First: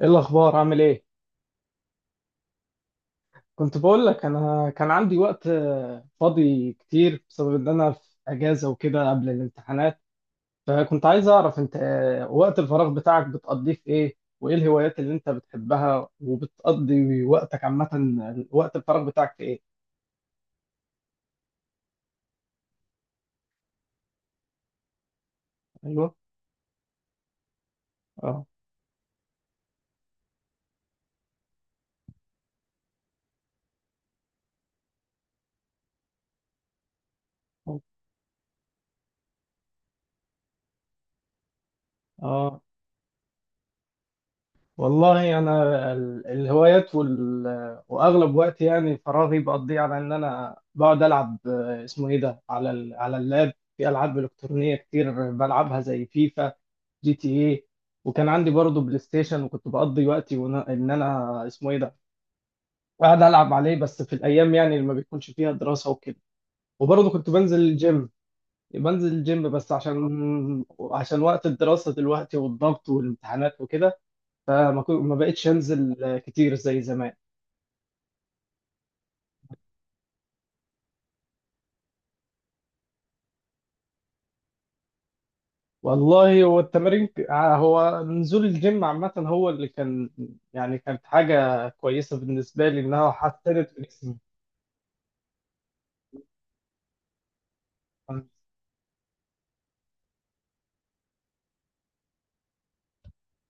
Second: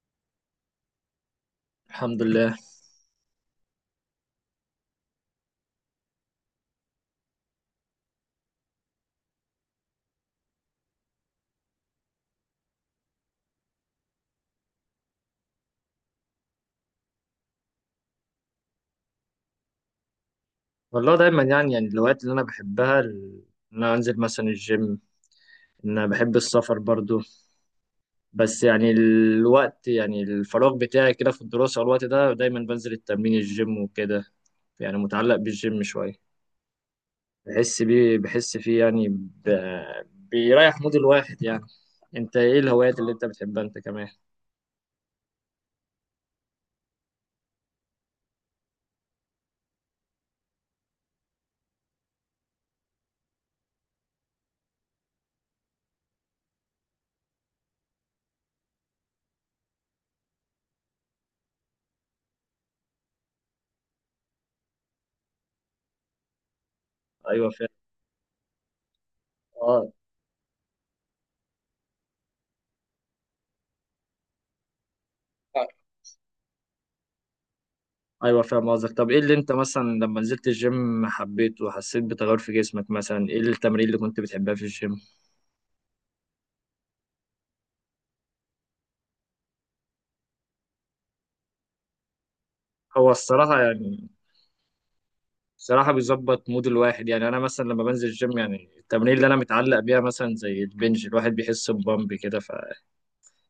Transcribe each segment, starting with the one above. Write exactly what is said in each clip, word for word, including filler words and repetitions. ايه الاخبار عامل ايه؟ الحمد لله. كنت بقول لك انا كان عندي وقت آه، فاضي كتير بسبب ان انا في اجازه وكده قبل الامتحانات. فكنت عايز اعرف انت، آه، وقت الفراغ بتاعك بتقضيه في ايه، وايه الهوايات اللي انت بتحبها وبتقضي وقتك عامه؟ وقت الفراغ بتاعك في ايه؟ والله دايما يعني يعني الهوايات اللي انا بحبها ال- ان انا انزل مثلا الجيم، ان انا ايوه. بحب السفر برضو. اه. بس يعني الوقت يعني الفراغ بتاعي كده في الدراسة، والوقت ده دايما بنزل التمرين الجيم وكده، يعني متعلق بالجيم شوية. بحس بيه بحس فيه يعني ب... بيريح مود الواحد يعني. انت ايه اه. الهوايات اللي انت بتحبها انت كمان؟ والله انا ال- الهوايات وال... واغلب وقتي يعني فراغي بقضيه على ان انا بقعد العب، آه، اسمه ايه ده على ال... على اللاب في العاب الكترونيه كتير بلعبها زي فيفا، جي تي اي. وكان عندي برضه بلاي ستيشن، وكنت بقضي وقتي ونا... ان انا اسمه ايه ده قاعد العب عليه، بس في الايام يعني اللي ما بيكونش فيها دراسه وكده. وبرضه كنت ايوه بنزل فاهم. الجيم. بنزل الجيم بس اه. عشان، عشان وقت الدراسه دلوقتي والضغط والامتحانات وكده، فما كو- ما بقتش انزل كتير زي زمان. ايوه فاهم قصدك. طب ايه اللي انت مثلا لما نزلت الجيم حبيته وحسيت بتغير في جسمك؟ مثلا ايه التمرين اللي كنت بتحبها في الجيم؟ والله هو التمارين ك- آه، هو نزول الجيم عامة هو اللي كان يعني كانت حاجة كويسة بالنسبة لي، إنها هو الصراحة حسنت في يعني جسمي. الصراحة بيظبط مود الواحد، يعني أنا مثلا لما بنزل اه. الجيم يعني التمرين اللي أنا متعلق بيها مثلا زي البنج، الواحد بيحس ببامب كده،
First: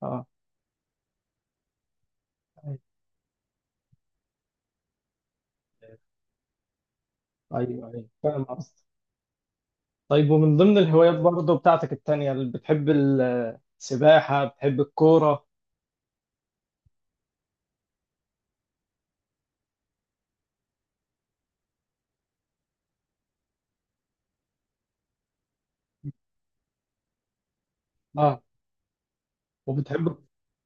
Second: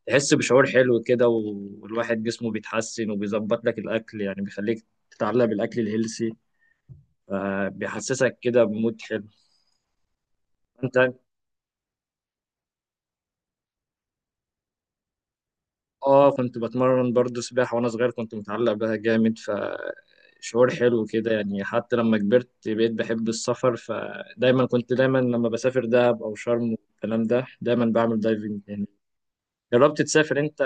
آه. فتحس بشعور حلو كده، والواحد جسمه بيتحسن وبيظبط لك الأكل، يعني بيخليك تتعلق بالأكل الهيلسي، أيوه، أيوه فبيحسسك فاهم كده قصدك. بمود حلو. طيب، ومن ضمن أنت الهوايات برضه بتاعتك التانية اللي بتحب، السباحة؟ بتحب الكورة؟ اه كنت بتمرن برضو سباحة وانا صغير كنت متعلق بها جامد، فشعور حلو كده يعني. حتى لما كبرت بقيت بحب السفر، فدايما كنت دايما لما بسافر دهب او شرم والكلام ده دايما بعمل اه. دايفنج يعني. جربت وبتحب. تسافر انت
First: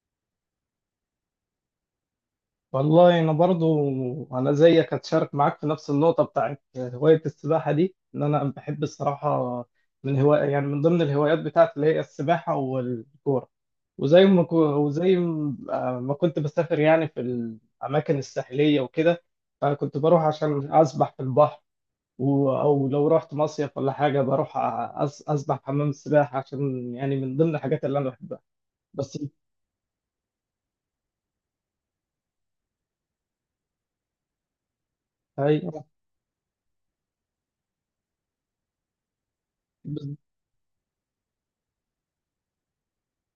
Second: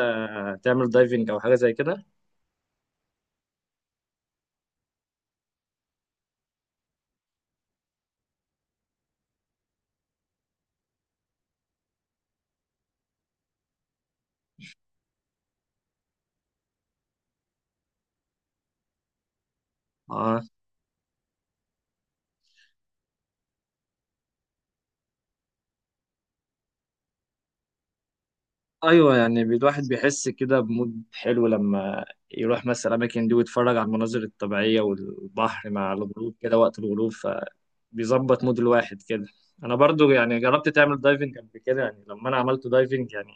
تعمل دايفنج او حاجة زي كده؟ والله انا برضو انا زيك، هتشارك معاك في نفس النقطه بتاعت هوايه السباحه دي. ان انا بحب الصراحه من هوايه يعني من ضمن الهوايات بتاعتي اللي هي السباحه والكوره. وزي ما كو- وزي ما ما كنت بسافر يعني في الاماكن الساحليه وكده، فكنت بروح اه. عشان اسبح في البحر. و- او لو رحت مصيف ولا حاجه بروح أس- اسبح في حمام السباحه، عشان يعني من ضمن الحاجات اللي انا بحبها. ايوه بس يعني بي- الواحد بيحس كده بمود حلو لما يروح مثلا الاماكن دي ويتفرج على المناظر الطبيعية والبحر أيوة. مع الغروب كده وقت الغروب، بيظبط مود الواحد كده. انا برضو يعني جربت تعمل دايفنج قبل كده؟ يعني لما انا عملت دايفنج يعني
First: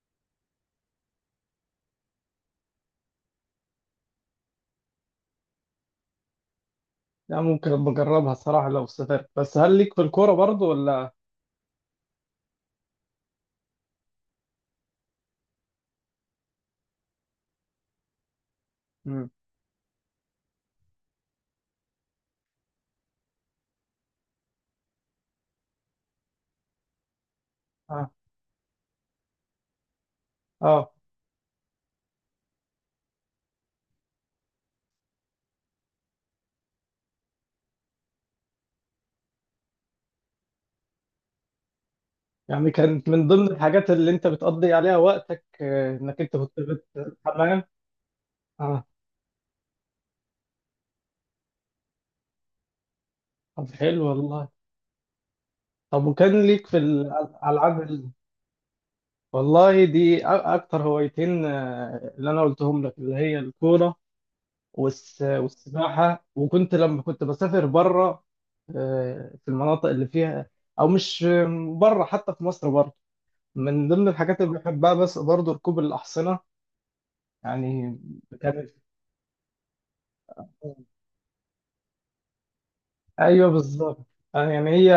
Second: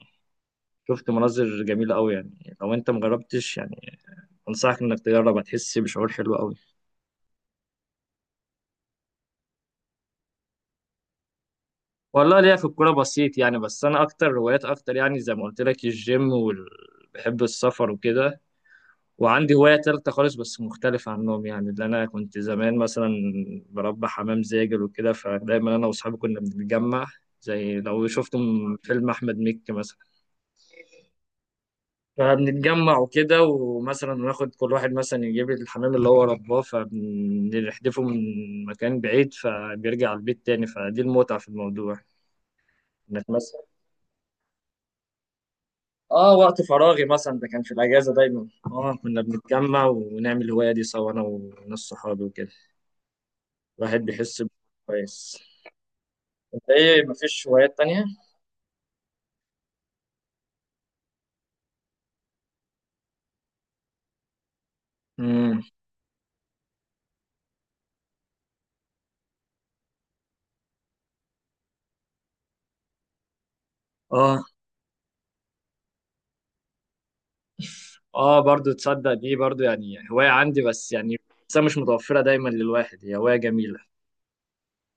شفت مناظر جميلة قوي، يعني لو انت مجربتش يعني انصحك انك تجرب، هتحس بشعور حلو قوي. لا ممكن بجربها الصراحة لو سافرت. بس هل ليك في الكورة برضو ولا؟ والله ليا في الكورة بسيط يعني، بس انا اكتر هوايات اكتر يعني زي ما قلت لك الجيم وال... بحب السفر وكده. مم. وعندي هواية تالتة خالص بس مختلفة عنهم، يعني اللي أنا كنت زمان مثلا بربي حمام زاجل وكده، فدايما أنا وأصحابي كنا بنتجمع زي لو اه. شفتم فيلم أحمد مكي مثلا، اه فبنتجمع وكده، ومثلا ناخد كل واحد مثلا يجيب لي الحمام اللي هو رباه فبنحدفه من مكان بعيد فبيرجع البيت تاني، فدي المتعة في الموضوع. يعني كانت من انك ضمن مثلا الحاجات اللي انت بتقضي عليها وقتك، آه، انك اه انت كنت وقت فراغي مثلا ده كان بتتحمل. في الاجازة دايما، اه. اه كنا بنتجمع ونعمل الهواية دي سوا انا وناس صحابي وكده. طب الواحد حلو بيحس والله. كويس. طب وكان ليك انت في ايه مفيش هوايات الألعاب تانية؟ ال- والله دي أ- أكتر هوايتين آه، اللي أنا قلتهم لك، اللي هي الكورة والس- امم. والسباحة. وكنت لما كنت بسافر بره، آه، في المناطق اللي فيها، أو مش بره، حتى في مصر، بره من ضمن الحاجات اه. اللي بحبها بس برضه ركوب الأحصنة يعني. اه كانت. برضو تصدق دي برضو يعني هواية عندي، مم. بس يعني بس مش متوفرة دايما للواحد، هي هواية أيوه جميلة. بالظبط. آه، يعني هي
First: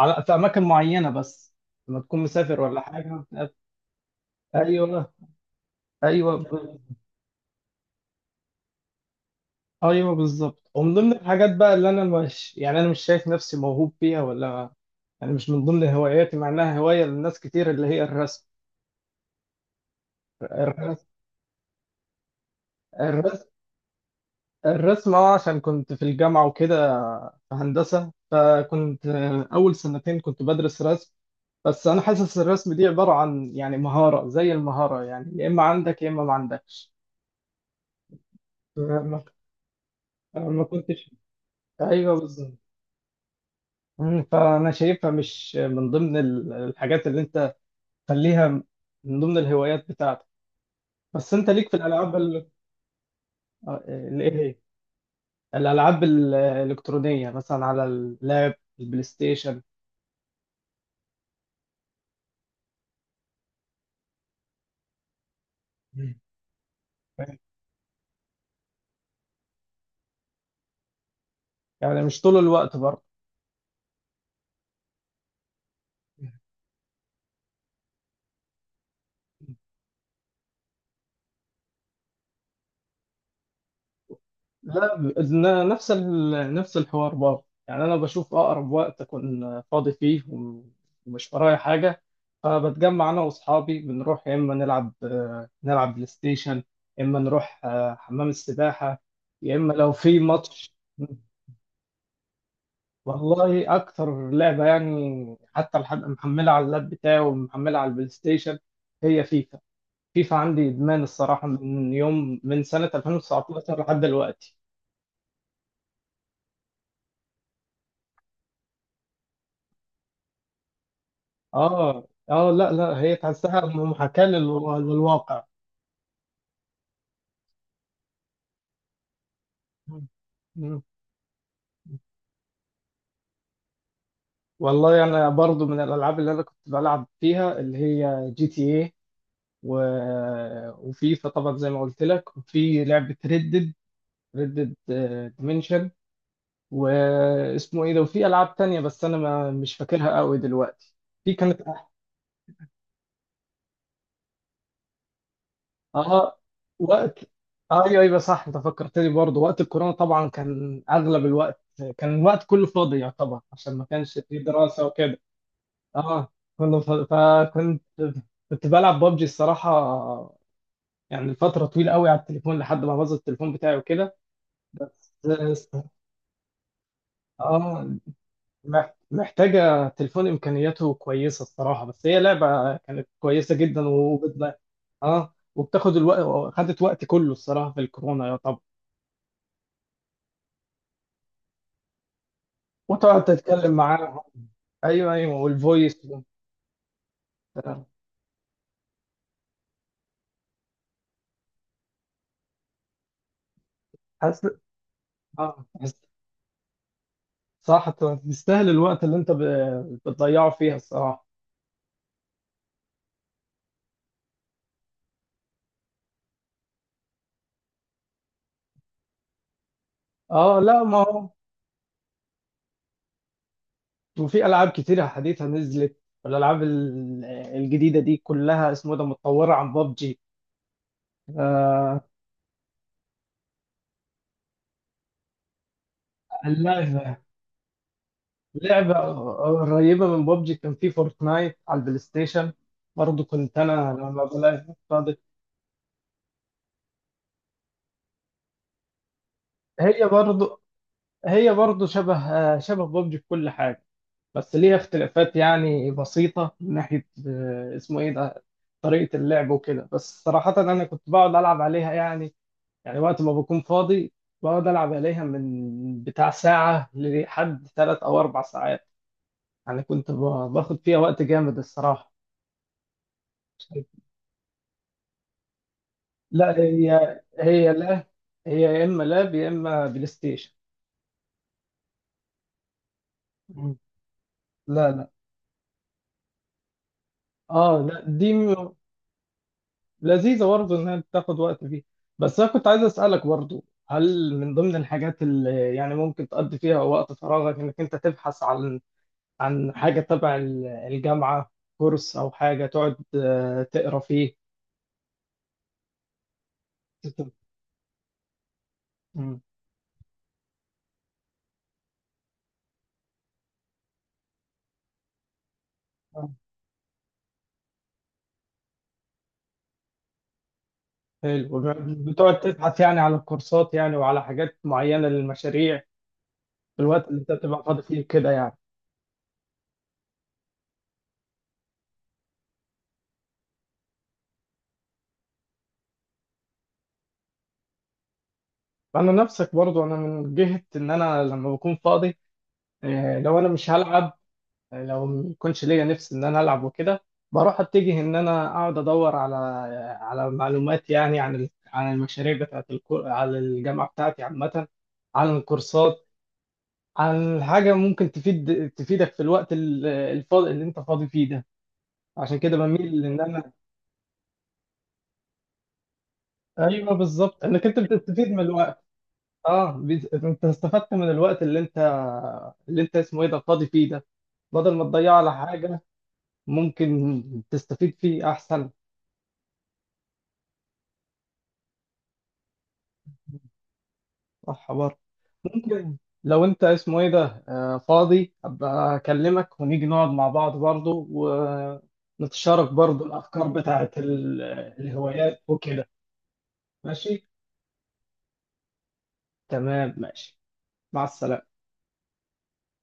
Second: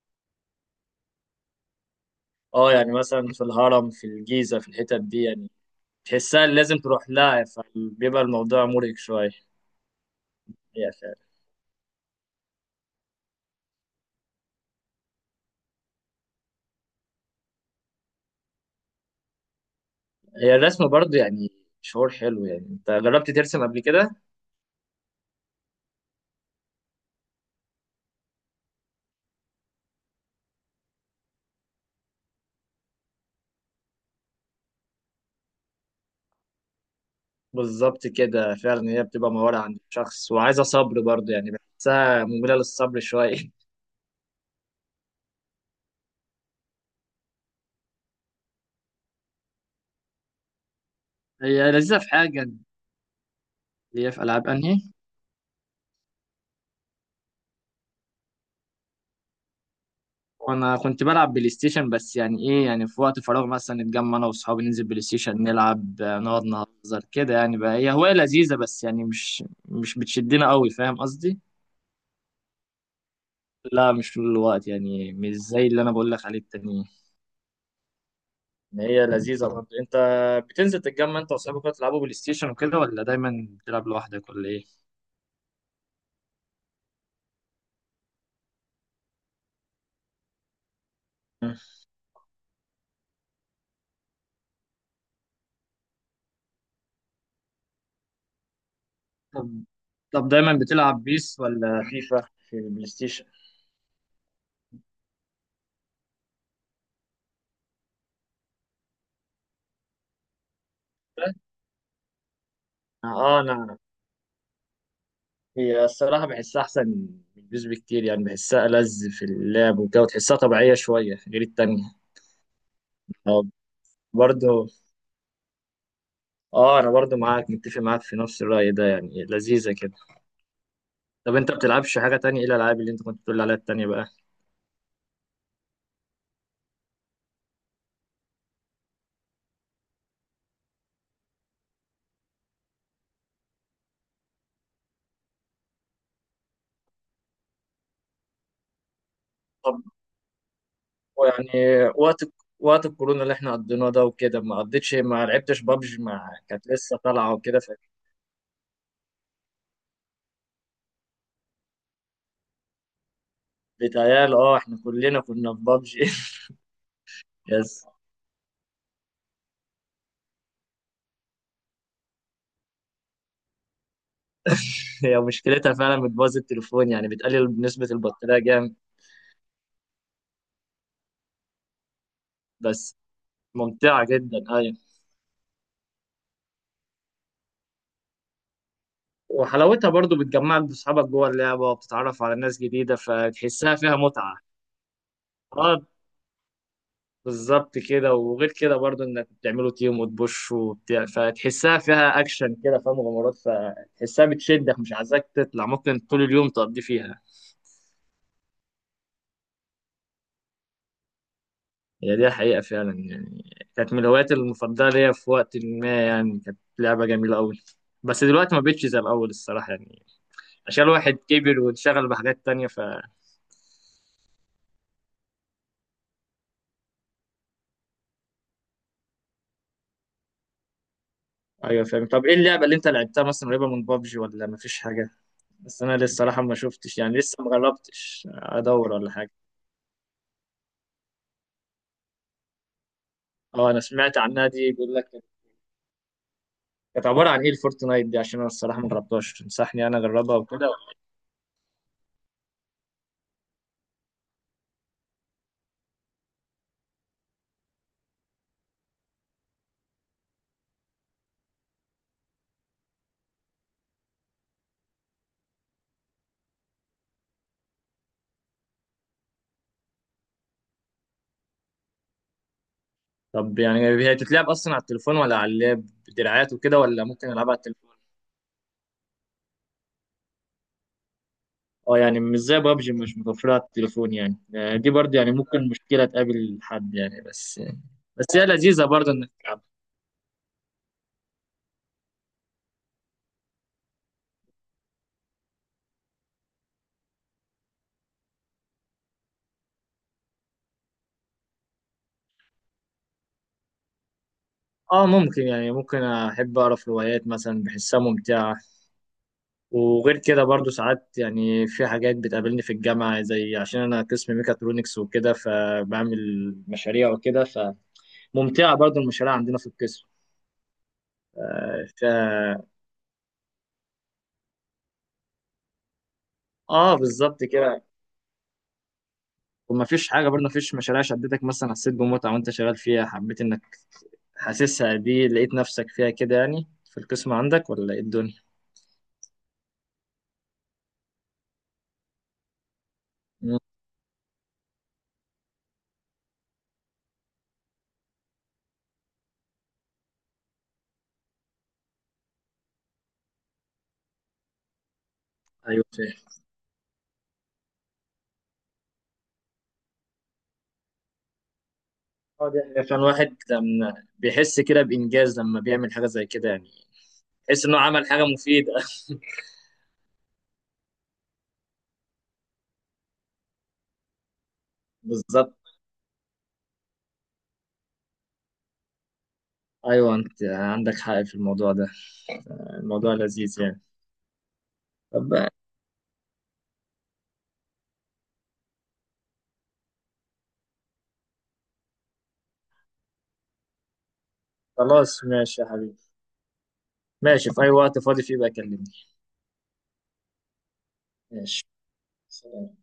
على على- في أماكن معينة بس لما تكون مسافر اه ولا يعني حاجة. مثلا في الهرم في الجيزة في الحتت أيوه. دي يعني، أيوه تحسها اللي لازم ب- تروح لها، فبيبقى الموضوع مرهق شوية. أيوه بالظبط. هي ومن ضمن فعلا. الحاجات بقى اللي أنا مش يعني أنا مش شايف نفسي موهوب فيها ولا يعني مش من ضمن هواياتي، مع إنها هواية لناس كتير، اللي هي الرسم. هي الرسم الرسم. برضه يعني شعور حلو، يعني انت جربت الرسم. ترسم قبل كده؟ الرسم اه عشان كنت في الجامعة وكده، في هندسة، فكنت آه، أول سنتين كنت بدرس رسم. بس انا حاسس الرسم دي عباره عن يعني مهاره، زي المهاره يعني يا اما عندك يا اما ما عندكش. بالظبط كده فعلا، هي ما بتبقى مهارة عند الشخص أنا وعايزة ما صبر كنتش برضه، يعني ايوه بحسها مملة بالظبط. للصبر شوية مم، فانا شايفها مش من ضمن ال- الحاجات اللي انت خليها من ضمن الهوايات بتاعتك. بس انت ليك هي في لذيذة في الالعاب حاجة. ال- آه، هي ال- في ايه ألعاب هي أنهي؟ الالعاب الالكترونيه مثلا على اللاب، البلاي ستيشن. وانا كنت بلعب بلاي ستيشن، بس يعني ايه يعني في وقت فراغ مثلا نتجمع انا واصحابي ننزل بلاي ستيشن نلعب، مم. آه، نقعد نهزر كده يعني، بقى هي هواية لذيذة بس يعني مش مش بتشدنا قوي، فاهم قصدي؟ يعني مش طول الوقت برضه. لا مش طول الوقت يعني مش زي اللي انا بقول لك عليه التانيين، إن هي لذيذة برضه. انت بتنزل تتجمع انت واصحابك كده تلعبوا بلاي ستيشن وكده ولا دايما بتلعب لوحدك ولا ايه؟ لا ب- ن- نفس ال... نفس الحوار برضه يعني. انا بشوف اقرب وقت اكون فاضي فيه وم- ومش مم. ورايا حاجه، فبتجمع انا واصحابي بنروح يا اما نلعب، آه، نلعب بلاي ستيشن، يا اما نروح آه، حمام السباحه، طب يا اما لو في طب دايما ماتش. بتلعب بيس ولا فيفا في البلاي ستيشن؟ والله اكتر لعبه يعني حتى لحد محملها على اللاب بتاعي ومحملها على البلاي ستيشن هي فيفا. فيفا عندي ادمان الصراحه من يوم، من سنه اه انا ألفين وتسعطاشر لحد دلوقتي. هي الصراحة بحسها أحسن من بيس بكتير يعني، بحسها ألذ في اللعب وكده، وتحسها طبيعية شوية غير التانية. اه. اه. لا لا، هي أه تحسها محاكاة برضه. للوا- للواقع. أه أنا برضه معاك متفق معاك في نفس الرأي ده، يعني لذيذة كده. مم. مم. طب أنت بتلعبش حاجة تانية؟ إيه الألعاب اللي أنت كنت بتقول عليها التانية بقى؟ والله انا برضو من الالعاب اللي انا كنت بلعب فيها اللي هي جي تي اي و... وفيفا طبعا زي ما قلت لك، وفي لعبة ريدد، ريدد ديمنشن واسمه ايه ده وفي العاب تانية بس انا ما مش طب فاكرها قوي دلوقتي. في كانت يعني وقت وقت الكورونا اللي إحنا قضيناه ده وكده، ما قضيتش ما لعبتش بابجي مع اه كانت لسه وقت طالعة وكده؟ آه، ايوه ايوه صح انت فكرتني برضه وقت الكورونا طبعا كان اغلب الوقت، كان الوقت كله فاضي يعتبر عشان ما كانش فبيتهيألي فيه أه إحنا دراسه وكده. كلنا كنا في بابجي اه كله ف... فكنت يس. كنت بلعب ببجي الصراحه يعني فتره طويله قوي على التليفون لحد ما باظ التليفون بتاعي وكده. هي بس- مشكلتها فعلا بتبوظ التليفون، يعني بتقلل نسبة اه البطارية جامد. مح- محتاجه تليفون امكانياته كويسه الصراحه، بس هي لعبه بس كانت كويسه جدا ممتعة جدا وبت... أيوة. اه وبتاخد الوقت، خدت وقت كله الصراحه في الكورونا يعتبر. وحلاوتها برضو بتجمعك بأصحابك جوه اللعبة وبتتعرف على ناس جديدة، وتقعد تتكلم فتحسها فيها معاهم. متعة. ايوه ايوه اه والفويس. بالظبط ده. كده. وغير كده برضو إنك بتعملوا تيم وتبوش وبتاع، فتحسها فيها أكشن كده، فيها مغامرات، فتحسها حاسس. بتشدك مش عايزاك اه تطلع، ممكن حاسس. طول اليوم تقضي فيها. صح. تستاهل الوقت اللي انت ب- بتضيعه فيها الصراحه. هي دي حقيقة فعلا يعني، كانت من الهوايات المفضلة ليا في وقت ما، يعني كانت لعبة جميلة أوي، بس دلوقتي ما بقتش زي الأول الصراحة، يعني اه لا عشان ما الواحد هو كبر وانشغل بحاجات تانية. وفي العاب كتيره حديثه نزلت، والالعاب ال- الجديده دي كلها اسمه ده متطوره عن ببجي. ايوه آه. فاهم. طب ايه اللعبه اللي انت لعبتها مثلا قريبه من بابجي ولا مفيش حاجه؟ بس انا لسه الصراحه ما شفتش اللعبه يعني لسه ما جربتش ادور لعبه ولا حاجه. قريبه من ببجي كان في فورتنايت على البلاي ستيشن برضه، كنت اه انا انا سمعت لما عنها دي، بلاقي بيقول لك فاضي. كانت عباره عن ايه الفورتنايت دي؟ عشان انا الصراحه ما جربتهاش، تنصحني انا هي اجربها برضه وكده؟ هي برضه شبه، آه، شبه ببجي في كل حاجه بس ليها اختلافات يعني بسيطة من ناحية آه، اسمه ايه ده طريقة اللعب وكده. بس صراحة أنا كنت بقعد ألعب عليها يعني، يعني وقت ما بكون فاضي بقعد ألعب عليها من بتاع ساعة لحد ثلاث أو أربع ساعات يعني، كنت ب- باخد فيها وقت جامد الصراحة. طب يعني هي تتلعب اصلا على التليفون ولا على اللاب بدراعات لا وكده ولا هي ممكن العبها على هي التليفون؟ لا، هي يا إما لاب يا إما بلاي ستيشن. اه يعني مش زي بابجي مش متوفره على مم. التليفون يعني، آه، دي لا لا. برضه يعني ممكن مشكله تقابل حد يعني بس. اه لا بس دي هي لذيذه برضه انك لذيذة برضه إنها بتاخد وقت فيه. بس أنا كنت عايز أسألك برضه، هل من ضمن الحاجات اللي يعني ممكن تقضي فيها وقت فراغك إنك أنت تبحث عن، عن حاجة تبع ال- الجامعة، كورس أو حاجة تقعد آه، تقرا فيه؟ اه ممكن يعني، ممكن احب اقرا في روايات مثلا بحسها ممتعه. مم. وغير كده برضو ساعات يعني في حاجات بتقابلني في الجامعه، زي عشان انا قسم ميكاترونكس وكده، آه، فبعمل مشاريع وكده، فممتعه برضو المشاريع عندنا في القسم. حلو. بتقعد تبحث يعني على الكورسات يعني وعلى حاجات معينة للمشاريع في اه الوقت اللي أنت بالظبط بتبقى فاضي كده. فيه كده يعني. ومفيش حاجه برضو مفيش مشاريع شدتك مثلا حسيت بمتعه وانت شغال فيها، حبيت انك حاسسها دي لقيت نفسك فيها كده يعني في القسم عندك ولا ايه الدنيا؟ أنا نفسك برضه، أنا من جهة إن أنا لما بكون فاضي، آه، لو أنا مم، مش هلعب، لو ما يكونش ليا نفس ان انا العب وكده، بروح اتجه ان انا اقعد ادور على، على معلومات يعني عن ال- عن المشاريع بتاعت الكو... على الجامعه بتاعتي عامه، عن ايوه الكورسات، فاهم. عن حاجه ممكن تفيد، تفيدك في الوقت ال- الفاضي اللي انت فاضي فيه ده. عشان اه كده دي حقيقة. عشان بميل ان الواحد انا. لما بيحس كده بانجاز لما بيعمل حاجه زي كده يعني. ايوه بالظبط تحس انك انه انت عمل حاجه بتستفيد من مفيده الوقت. اه بت- انت استفدت من الوقت اللي انت، اللي انت اسمه ايه ده فاضي فيه ده بدل ما تضيعه على بالظبط. حاجه، ممكن تستفيد فيه احسن. ايوه انت عندك حق في الموضوع ده، الموضوع لذيذ يعني. صح برضه. طب ممكن لو انت اسمه ايه ده آه، فاضي، ابقى اكلمك ونيجي نقعد مع بعض برضه ونتشارك برضه الافكار بتاعت ال- خلاص الهوايات ماشي يا وكده. حبيبي. ماشي، ماشي. في اي وقت فاضي فيه بقى كلمني. تمام ماشي، مع السلامة. ماشي. سلام.